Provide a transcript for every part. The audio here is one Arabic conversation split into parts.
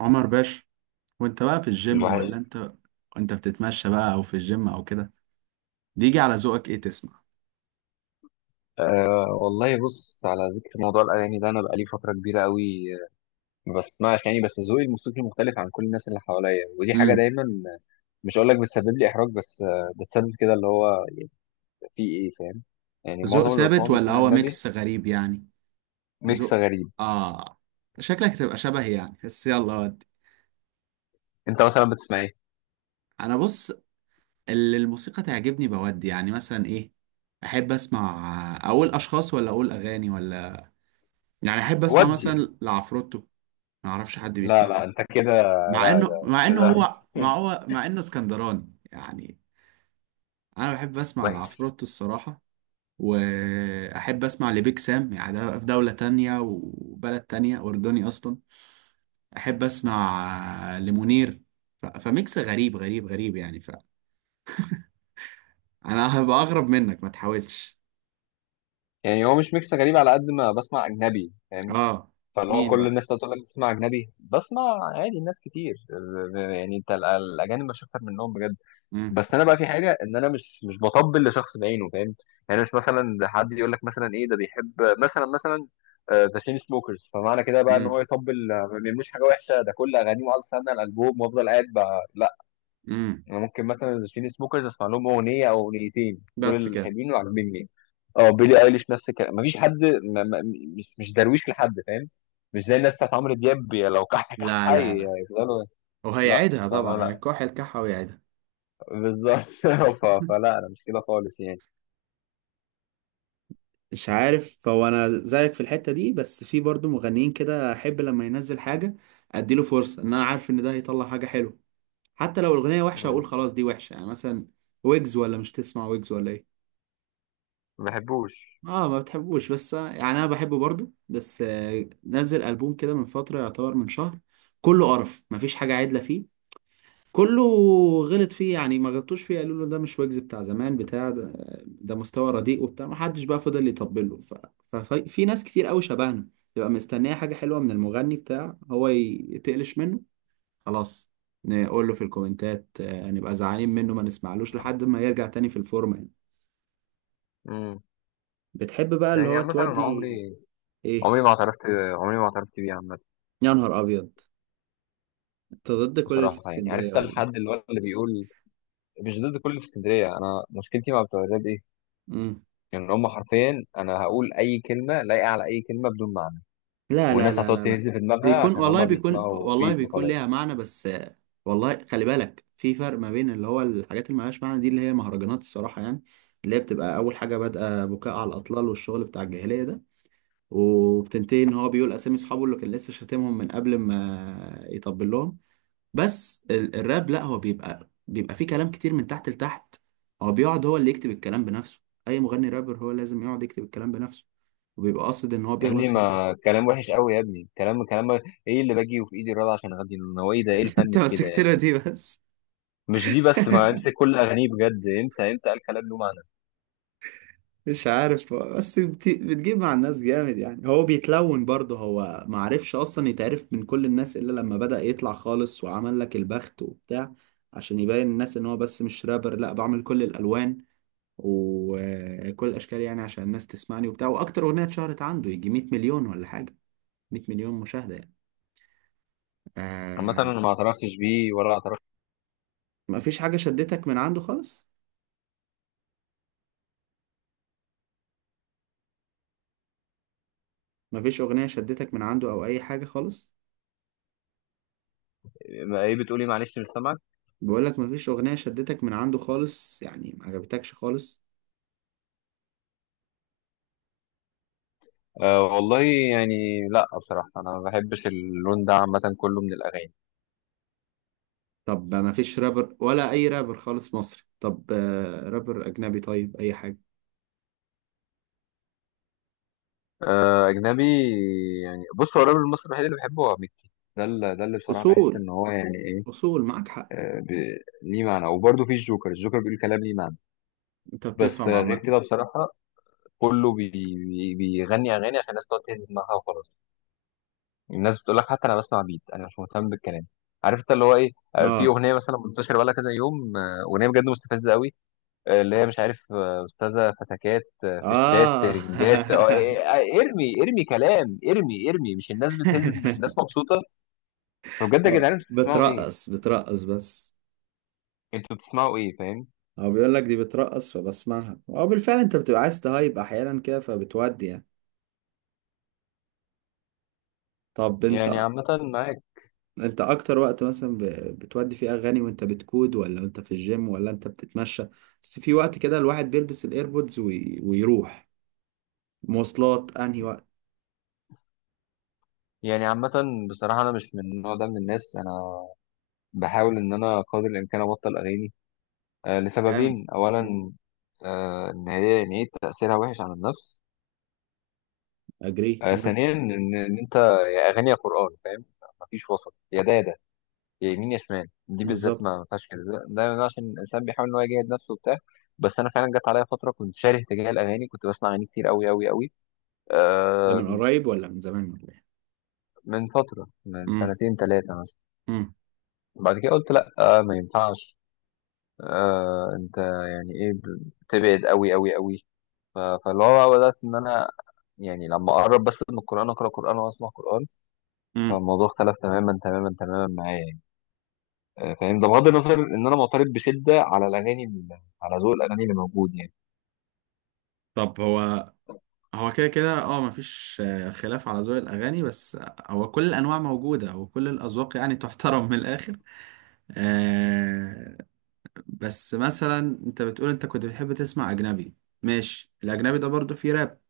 عمر باشا، وانت بقى في الجيم الوحش. ولا انت بتتمشى بقى او في الجيم او كده؟ بيجي على ذوقك ايه تسمع؟ أه والله، بص، على ذكر موضوع الأغاني ده أنا بقالي فترة كبيرة قوي ما بسمعش يعني، بس ذوقي الموسيقي مختلف عن كل الناس اللي حواليا، ودي حاجة امم. دايما مش هقول لك بتسبب لي إحراج بس بتسبب كده، اللي هو يعني في إيه، فاهم؟ يعني ذوق معظم اللي بسمعه ثابت ولا بيكون هو أجنبي. ميكس غريب يعني؟ ميكس ذوق. غريب. اه. شكلك تبقى شبه يعني، بس يلا ودي. أنت مثلا بتسمع إيه؟ انا بص، اللي الموسيقى تعجبني بودي يعني مثلا ايه، احب اسمع، اقول اشخاص ولا اقول اغاني ولا، يعني احب اسمع ودي مثلا لعفروتو. ما اعرفش حد لا بيسمع له، لا، أنت كده. مع لا انه لا، مع انه كده هو مع انه اسكندراني يعني. انا بحب اسمع وحش. لعفروتو الصراحة، واحب اسمع لبيك سام، يعني ده في دولة تانية وبلد تانية، اردني اصلا. احب اسمع لمنير. فميكس غريب غريب غريب يعني، فانا هبقى اغرب منك، ما تحاولش. يعني هو مش ميكس غريب على قد ما بسمع أجنبي، فاهم؟ اه. فاللي هو مين كل بقى؟ الناس تقول لك بتسمع اجنبي، بسمع عادي ناس كتير. يعني انت الاجانب مش اكتر منهم بجد. مم. بس انا بقى في حاجه، ان انا مش بطبل لشخص بعينه، فاهم؟ يعني مش مثلا ده حد يقول لك مثلا ايه، ده بيحب مثلا مثلا ذا تشين سموكرز، فمعنى كده بقى ان مم. هو يطبل. ما بيعملوش حاجه وحشه، ده كل اغانيه وقعد استنى الالبوم وافضل قاعد بقى. مم. انا ممكن مثلا الشين سموكرز اسمع لهم اغنيه او اغنيتين، دول بس كده. الحلوين وعاجبني. اه، بيلي ايليش نفس الكلام، مفيش حد. ما ما مش درويش لحد، فاهم؟ مش زي الناس بتاعت عمرو دياب، يا لو كح كح لا لا لا. يفضلوا. لا وهيعيدها فلا طبعا، لا هيكح الكحة ويعيدها. بالظبط فلا انا مش كده خالص يعني. مش عارف، هو انا زيك في الحتة دي، بس في برضو مغنيين كده احب لما ينزل حاجة اديله فرصة، ان انا عارف ان ده هيطلع حاجة حلوة. حتى لو الاغنيه وحشه مم. اقول خلاص دي وحشه، يعني مثلا ويجز، ولا مش تسمع ويجز ولا ايه؟ ما بحبوش. اه ما بتحبوش، بس يعني انا بحبه برضو، بس نزل البوم كده من فتره، يعتبر من شهر، كله قرف، مفيش حاجه عدله فيه. كله غلط فيه يعني، ما غلطوش فيه، قالوا له ده مش ويجز بتاع زمان بتاع ده، ده مستوى رديء وبتاع، ما حدش بقى فضل يطبل له. ففي ناس كتير قوي شبهنا تبقى مستنيه حاجه حلوه من المغني بتاع هو، يتقلش منه خلاص، نقول له في الكومنتات نبقى زعلانين منه، ما نسمعلوش لحد ما يرجع تاني في الفورمة يعني. مم. بتحب بقى اللي يعني هو عامة أنا تودي؟ عمري، ايه؟ عمري ما اعترفت، عمري ما اعترفت بيه عامة. يا نهار ابيض، انت ضد كل اللي في بصراحة يعني اسكندرية عرفت ولا ايه؟ الحد اللي هو اللي بيقول، مش ضد كل اللي في اسكندرية، أنا مشكلتي مع بتوع الراب إيه؟ مم. ان هم حرفيا، انا هقول اي كلمه لايقه على اي كلمه بدون معنى، لا لا والناس لا هتقعد لا لا. تهز في دماغها بيكون عشان والله، هم بيكون بيسمعوا والله، بيت بيكون ليها وخلاص. معنى، بس والله خلي بالك، في فرق ما بين اللي هو الحاجات اللي ملهاش معنى دي، اللي هي مهرجانات الصراحة يعني، اللي هي بتبقى أول حاجة بادئة بكاء على الأطلال والشغل بتاع الجاهلية ده، وبتنتهي إن هو بيقول أسامي أصحابه اللي كان لسه شاتمهم من قبل ما يطبل لهم. بس الراب لا، هو بيبقى فيه كلام كتير من تحت لتحت. هو بيقعد، هو اللي يكتب الكلام بنفسه، اي مغني رابر هو لازم يقعد يكتب الكلام بنفسه، وبيبقى قاصد ان هو يا ابني بيغلط في كذا. ما الكلام وحش قوي يا ابني، كلام كلام ايه اللي باجي وفي ايدي الرضا عشان اغني له هو، ايه ده، ايه الفن انت في كده يعني؟ مسكتنا دي بس. مش دي بس، ما امسك كل اغانيه بجد، امتى امتى قال كلام له معنى؟ مش عارف، بس بتجيب مع الناس جامد يعني، هو بيتلون برضه، هو معرفش اصلا يتعرف من كل الناس الا لما بدأ يطلع خالص وعمل لك البخت وبتاع، عشان يبين الناس ان هو بس مش رابر، لا بعمل كل الالوان وكل الاشكال يعني، عشان الناس تسمعني وبتاع، واكتر اغنيه اتشهرت عنده يجي 100 مليون ولا حاجه، 100 مليون مشاهده يعني. عامة آه. انا ما اعترفتش بيه ولا اعترفت. ما فيش حاجه شدتك من عنده خالص؟ ما فيش اغنيه شدتك من عنده او اي حاجه خالص؟ ايه بتقولي؟ معلش مش سامعك. بقول لك ما فيش اغنيه شدتك من عنده خالص، يعني ما عجبتكش خالص؟ أه والله يعني، لا بصراحة انا ما بحبش اللون ده عامة، كله من الاغاني. طب ما فيش رابر، ولا اي رابر خالص مصري؟ طب رابر اجنبي، طيب اي حاجه. اجنبي. يعني بص، هو الراجل المصري الوحيد اللي بحبه هو مكي. ده اللي ده اللي بصراحه بحس اصول، ان هو يعني ايه. اصول معاك حق. ليه معنى. وبرده في الجوكر، الجوكر بيقول كلام ليه معنى. انت بس بتفهم غير عامه. كده بصراحه كله بي. بيغني اغاني عشان الناس تقعد تهز دماغها وخلاص. الناس بتقول لك حتى انا بسمع بيت، انا مش مهتم بالكلام. عارف انت اللي هو ايه؟ في اه. اغنيه مثلا منتشره بقالها كذا يوم، اغنيه بجد مستفزه قوي اللي هي مش عارف استاذه فتكات في الشات اه. ترنجات، ارمي ارمي كلام، ارمي ارمي، مش الناس بتهز، مش الناس مبسوطه. فبجد يا جدعان اه، انتوا بتسمعوا ايه؟ بترقص بترقص بس. انتوا بتسمعوا ايه، فاهم؟ هو بيقول لك دي بترقص، فبسمعها اه بالفعل، انت بتبقى عايز تهايب احيانا كده، فبتودي يعني. طب يعني انت، عامه معاك. انت اكتر وقت مثلا بتودي فيه اغاني، وانت بتكود، ولا انت في الجيم، ولا انت بتتمشى؟ بس في وقت كده الواحد بيلبس الايربودز ويروح مواصلات، انهي وقت؟ يعني عامه بصراحه انا مش من النوع ده من الناس، انا بحاول ان انا قدر الامكان ابطل اغاني. جامد. لسببين، اولا ان هي يعني ايه تاثيرها وحش على النفس. اجري موافق. ثانيا ان انت يا اغاني يا قران، فاهم؟ مفيش وسط، يا ده يا ده، يا يمين يا شمال. دي بالذات بالظبط. ما فيهاش كده، ده أنا عشان الانسان بيحاول ان هو يجاهد نفسه وبتاع. بس انا فعلا جت عليا فتره كنت شاره تجاه الاغاني، كنت بسمع اغاني كتير قوي قوي قوي. ده آه. من قريب ولا من زمان ولا ايه؟ من فتره، من امم. سنتين ثلاثه مثلا. امم. بعد كده قلت لا آه، ما ينفعش. آه انت يعني ايه، بتبعد قوي قوي قوي. فاللي هو بدات ان انا يعني لما اقرب بس من القران، اقرا قران واسمع قران. امم. فالموضوع اختلف تماما تماما تماما معايا يعني. فاهم؟ ده بغض النظر ان انا معترض بشده على الاغاني على ذوق الاغاني اللي موجود يعني. طب هو، هو كده كده اه، مفيش خلاف على ذوق الاغاني، بس هو كل الانواع موجوده، وكل الاذواق يعني تحترم من الاخر. آه. بس مثلا، انت بتقول انت كنت بتحب تسمع اجنبي، ماشي، الاجنبي ده برضو فيه راب،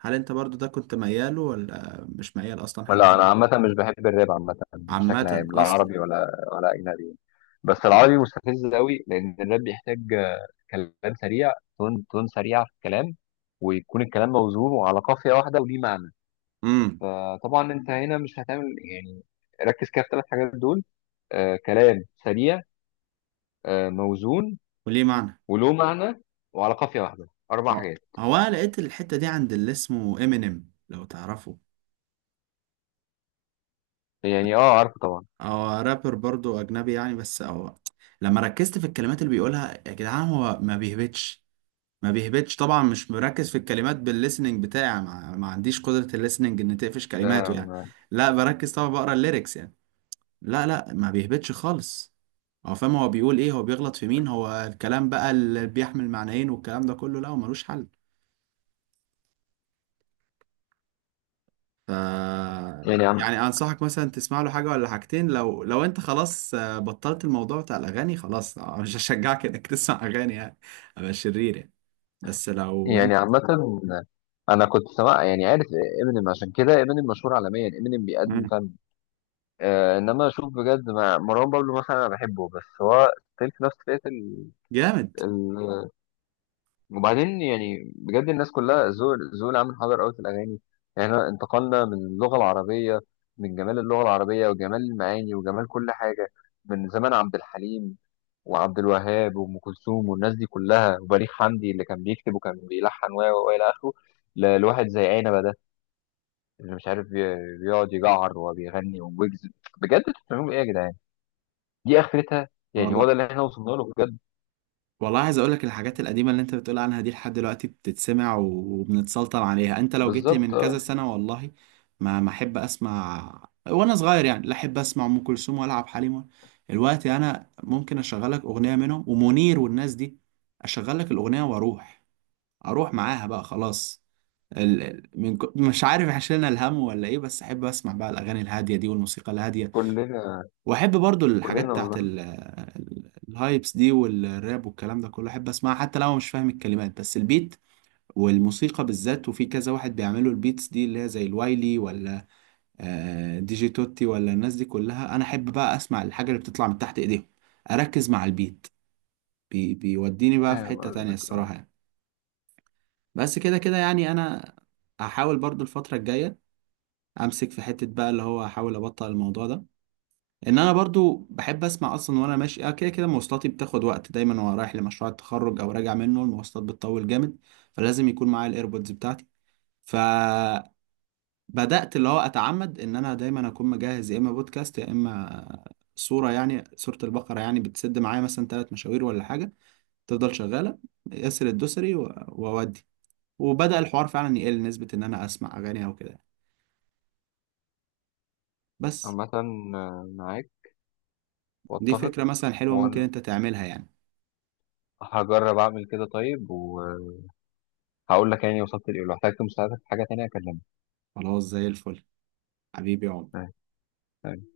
هل انت برضو ده كنت مياله، ولا مش ميال اصلا حتى لا لده؟ انا عامه مش بحب الراب عامه بشكل عامه عام، لا اصلا. عربي ولا اجنبي. بس العربي مستفز قوي، لان الراب بيحتاج كلام سريع، تون تون سريع في الكلام، ويكون الكلام موزون وعلى قافيه واحده وليه معنى. امم. فطبعا انت هنا مش هتعمل يعني. ركز كده في الثلاث حاجات دول: آه كلام سريع، آه موزون، وليه معنى. وله معنى، وعلى قافيه واحده. اربع اه، حاجات. هو أنا لقيت الحته دي عند اللي اسمه امينيم لو تعرفه، يعني اه عارفه طبعا. هو رابر برضو اجنبي يعني، بس هو لما ركزت في الكلمات اللي بيقولها يا جدعان، هو ما بيهبطش، ما بيهبطش طبعا، مش مركز في الكلمات بالليسننج بتاعي، ما عنديش قدرة الليسننج ان تقفش ده كلماته يعني. لا بركز طبعا، بقرا الليركس يعني. لا لا، ما بيهبطش خالص، هو فاهم هو بيقول ايه، هو بيغلط في مين، هو الكلام بقى اللي بيحمل معنيين والكلام ده كله، لا هو ملوش حل. ف يعني يعني انصحك مثلا تسمع له حاجه ولا حاجتين، لو انت خلاص بطلت الموضوع بتاع الاغاني خلاص، مش هشجعك انك تسمع اغاني يعني، ابقى شرير يعني، بس لو يعني انت. عامة أنا كنت سمع يعني عارف إمينيم. عشان كده إمينيم مشهور عالميا، إمينيم بيقدم مم. فن. آه إنما أشوف بجد مع مروان بابلو مثلا، أنا بحبه بس هو ستيل في نفس فئة ال... جامد. ال... وبعدين يعني بجد الناس كلها ذوق. ذوق العام حاضر أوي في الأغاني. يعني إحنا انتقلنا من اللغة العربية، من جمال اللغة العربية وجمال المعاني وجمال كل حاجة، من زمان عبد الحليم وعبد الوهاب وام كلثوم والناس دي كلها وبليغ حمدي اللي كان بيكتب وكان بيلحن، و الى اخره، لواحد زي عنبه ده اللي مش عارف بيقعد يجعر وبيغني ويجز. بجد انتوا بتعملوا ايه يا جدعان؟ دي اخرتها. يعني هو ده والله، اللي احنا وصلنا له بجد. والله عايز اقول لك، الحاجات القديمه اللي انت بتقول عنها دي، لحد دلوقتي بتتسمع وبنتسلطن عليها، انت لو جيت لي من بالظبط اه. كذا سنه والله ما احب اسمع وانا صغير يعني، لا احب اسمع ام كلثوم، ولا عبد الحليم دلوقتي انا ممكن اشغل لك اغنيه منهم ومنير والناس دي، اشغل لك الاغنيه واروح، اروح معاها بقى خلاص. مش عارف، عشان الهم ولا ايه، بس احب اسمع بقى الاغاني الهاديه دي والموسيقى الهاديه. كلنا. واحب برضو الحاجات كلنا بتاعت والله. الهايبس دي، والراب والكلام ده كله، احب اسمعها حتى لو أنا مش فاهم الكلمات، بس البيت والموسيقى بالذات، وفي كذا واحد بيعملوا البيتس دي اللي هي زي الوايلي ولا دي جي توتي، ولا الناس دي كلها، انا احب بقى اسمع الحاجة اللي بتطلع من تحت ايديهم، اركز مع البيت، بيوديني بقى في فاهم حتة تانية قصدك اه. الصراحة يعني. بس كده كده يعني انا هحاول برضو الفترة الجاية امسك في حتة، بقى اللي هو احاول ابطل الموضوع ده، ان انا برضو بحب اسمع اصلا وانا ماشي، كده كده مواصلاتي بتاخد وقت دايما، وانا رايح لمشروع التخرج او راجع منه المواصلات بتطول جامد، فلازم يكون معايا الايربودز بتاعتي. فبدات، اللي هو اتعمد ان انا دايما اكون مجهز يا اما بودكاست يا اما صوره، يعني صوره البقره يعني بتسد معايا مثلا 3 مشاوير ولا حاجه، تفضل شغاله، ياسر الدوسري واودي، وبدا الحوار فعلا يقل نسبه ان انا اسمع اغاني او كده. بس عامة معاك دي واتفق. فكره مثلا حلوه، ممكن وانا انت تعملها يعني. هجرب اعمل كده طيب، وهقول لك يعني وصلت لايه. لو احتجت مساعدة في حاجة تانية اكلمك. خلاص زي الفل، حبيبي يا عمر. آه.